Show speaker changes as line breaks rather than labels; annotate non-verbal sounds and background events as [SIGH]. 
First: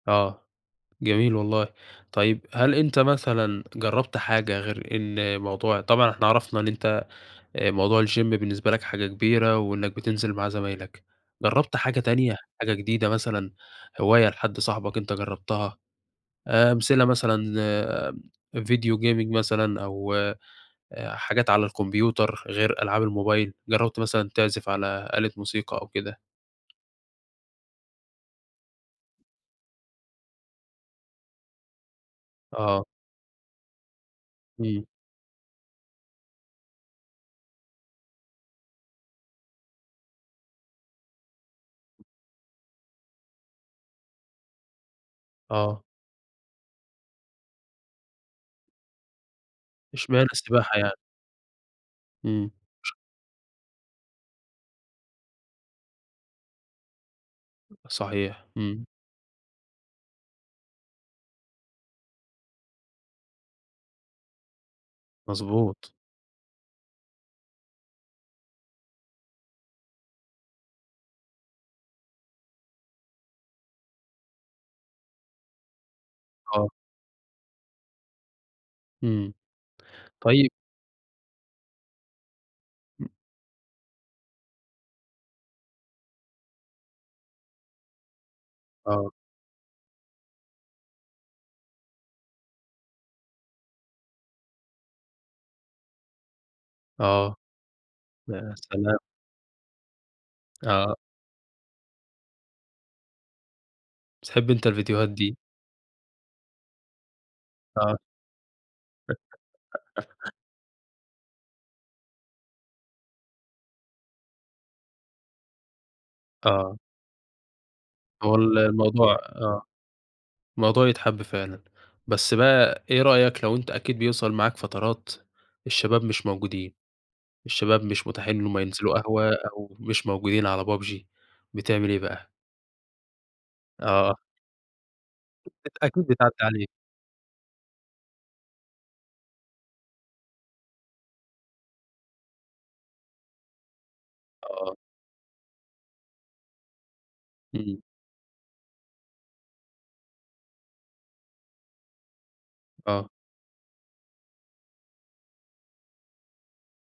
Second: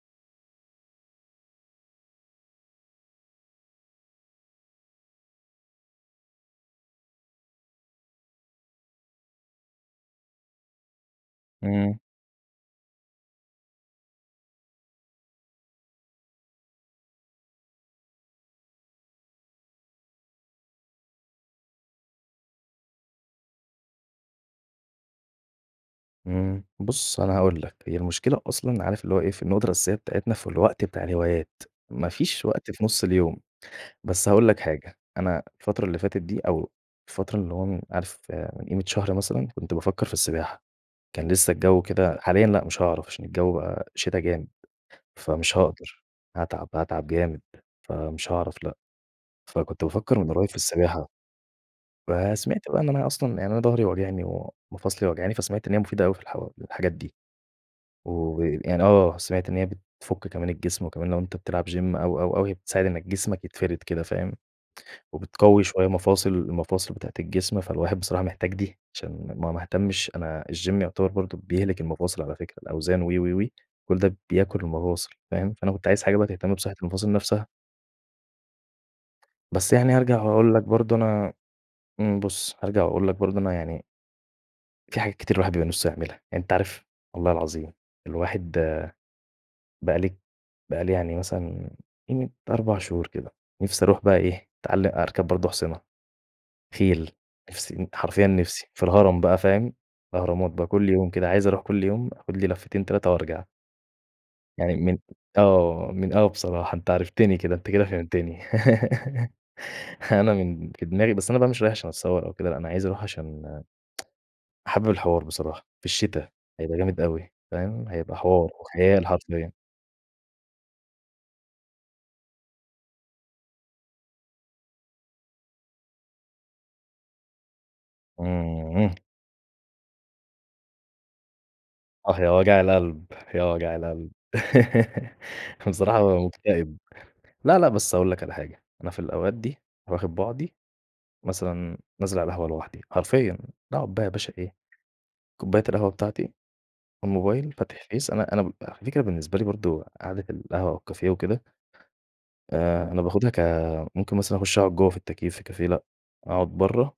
آه، جميل والله. طيب هل أنت مثلًا جربت حاجة غير إن موضوع طبعًا إحنا عرفنا إن أنت، آآ، موضوع الgym بالنسبة لك حاجة كبيرة وإنك بتنزل مع زمايلك. جربت
امم.
حاجة تانية، حاجة جديدة مثلًا؟ هواية لحد صاحبك أنت جربتها؟ آآ، أمثلة مثلًا video gaming مثلًا أو آآ حاجات على الكمبيوتر غير ألعاب الmobile، جربت مثلًا تعزف على آلة موسيقى أو كده؟
امم، بُص أنا هاقول لك، هي المشكلة أصلًا عارف اللي هو إيه، في النقطة الأساسية بتاعتنا في الوقت بتاع الهوايات، ما فيش وقت في
آه.
نص اليوم. بس هاقول لك
امم.
حاجة، أنا الفترة اللي فاتت دي أو الفترة اللي هو م عارف من قيمة شهر مثلًا، كنت بافكر في السباحة، كان لسه الجو كده حاليًا لأ، مش هاعرف عشان الجو بقى شتا جامد. فمش
آه.
هاقدر، هاتعب، هاتعب جامد، فمش هاعرف، لأ، فكنت بافكر
إشمعنى
من رأيي من في
السباحة يعني؟
السباحة.
امم.
فسمعت بقى إن أنا أصلًا يعني أنا ضهري واجعني، ومفاصلي واجعاني، فسمعت إن هي مفيدة أوي في الحو الحاجات دي.
صحيح،
وي يعني
امم.
آه، سمعت إن هي بتفك كمان الجسم وكمان لو أنت بتلعب gym أو، أو، أو هي بتساعد إن جسمك يتفرد كده فاهم؟ وبتقوي شوية
مضبوط.
مفاصل المفاصل بتاعة الجسم، فالواحد بصراحة محتاج دي عشان ما ما اهتمش أنا الgym يُعتبر برضه بيهلك المفاصل على فكرة، الأوزان و، و، و كل ده بياكل المفاصل فاهم، فأنا كنت عايز حاجة بقى تهتم
آه.
بصحة المفاصل نفسها.
امم،
بس يعني هارجع
طيب
وهاقول لك برضه أنا امم، بُص، هارجع وأقول لك
[UNINTELLIGIBLE]
برضه أنا يعني في حاجات كتير الواحد بيبقى نفسه يعملها، يعني أنت عارف- والله العظيم- الواحد
آه.
بقى لي بقى لي يعني مثلًا قيمة 4 شهور كده، نفسي أروح بقى إيه، أتعل أركب برضه أحصنة، خيل
آه.
نفسي ن حرفيًا
يا
نفسي، في
سلام!
الهرم بقى، فاهم؟ الأهرامات بقى كل
آه.
يوم كده عايز أروح كل يوم آخد لي لفتين، 3، وأرجع.
بتحب أنت
يعني من
الڤيديوهات دي؟
آه، من آه، بصراحة أنت عرفتني كده، أنت كده
آه.
فهمتني [LAUGHS]
[GIGGLES]
أنا من ك دماغي، بس أنا بقى مش رايح عشان أتصور أو كده لأ، أنا عايز أروح عشان [TSK] حابب الحوار بصراحة في الشتا،
آه.
هيبقى جامد أوي، فاهم، هيبقى
هو
حوار،
ال
خيال
الموضوع
حرفيًا.
آه، الموضوع يتحب فعلًا. بس بقى إيه رأيك لو أنت أكيد بيوصل معاك فترات الشباب مش موجودين، الشباب مش متاحين إن هم
امم.
ينزلوا قهوة أو مش موجودين على PUBG، بتعمل إيه
آه، يا
بقى؟
وجع القلب، يا وجع القلب.
آه.
[LAUGHS]
أ
بصراحة
أكيد
بابقى
بتعَدّي عليك.
مكتئب. لا، لأ، بس هاقول لك على حاجة أنا في الأوقات دي، واخد بعضي، مثلًا نازل على القهوة لوحدي، حرفيًا. أقعد بقى يا باشا إيه؟
آه.
كوباية القهوة بتاعتي، الmobile،
امم.
فاتح Face أنا أنا بابقى الفكرة بالنسبة لي برضه قعدة القهوة و الكافيه وكده، آآ أنا
آه.
باخدها ك ممكن مثلًا أخش أقعد جوَّه في التكييف في كافيه لأ، أقعد برّه.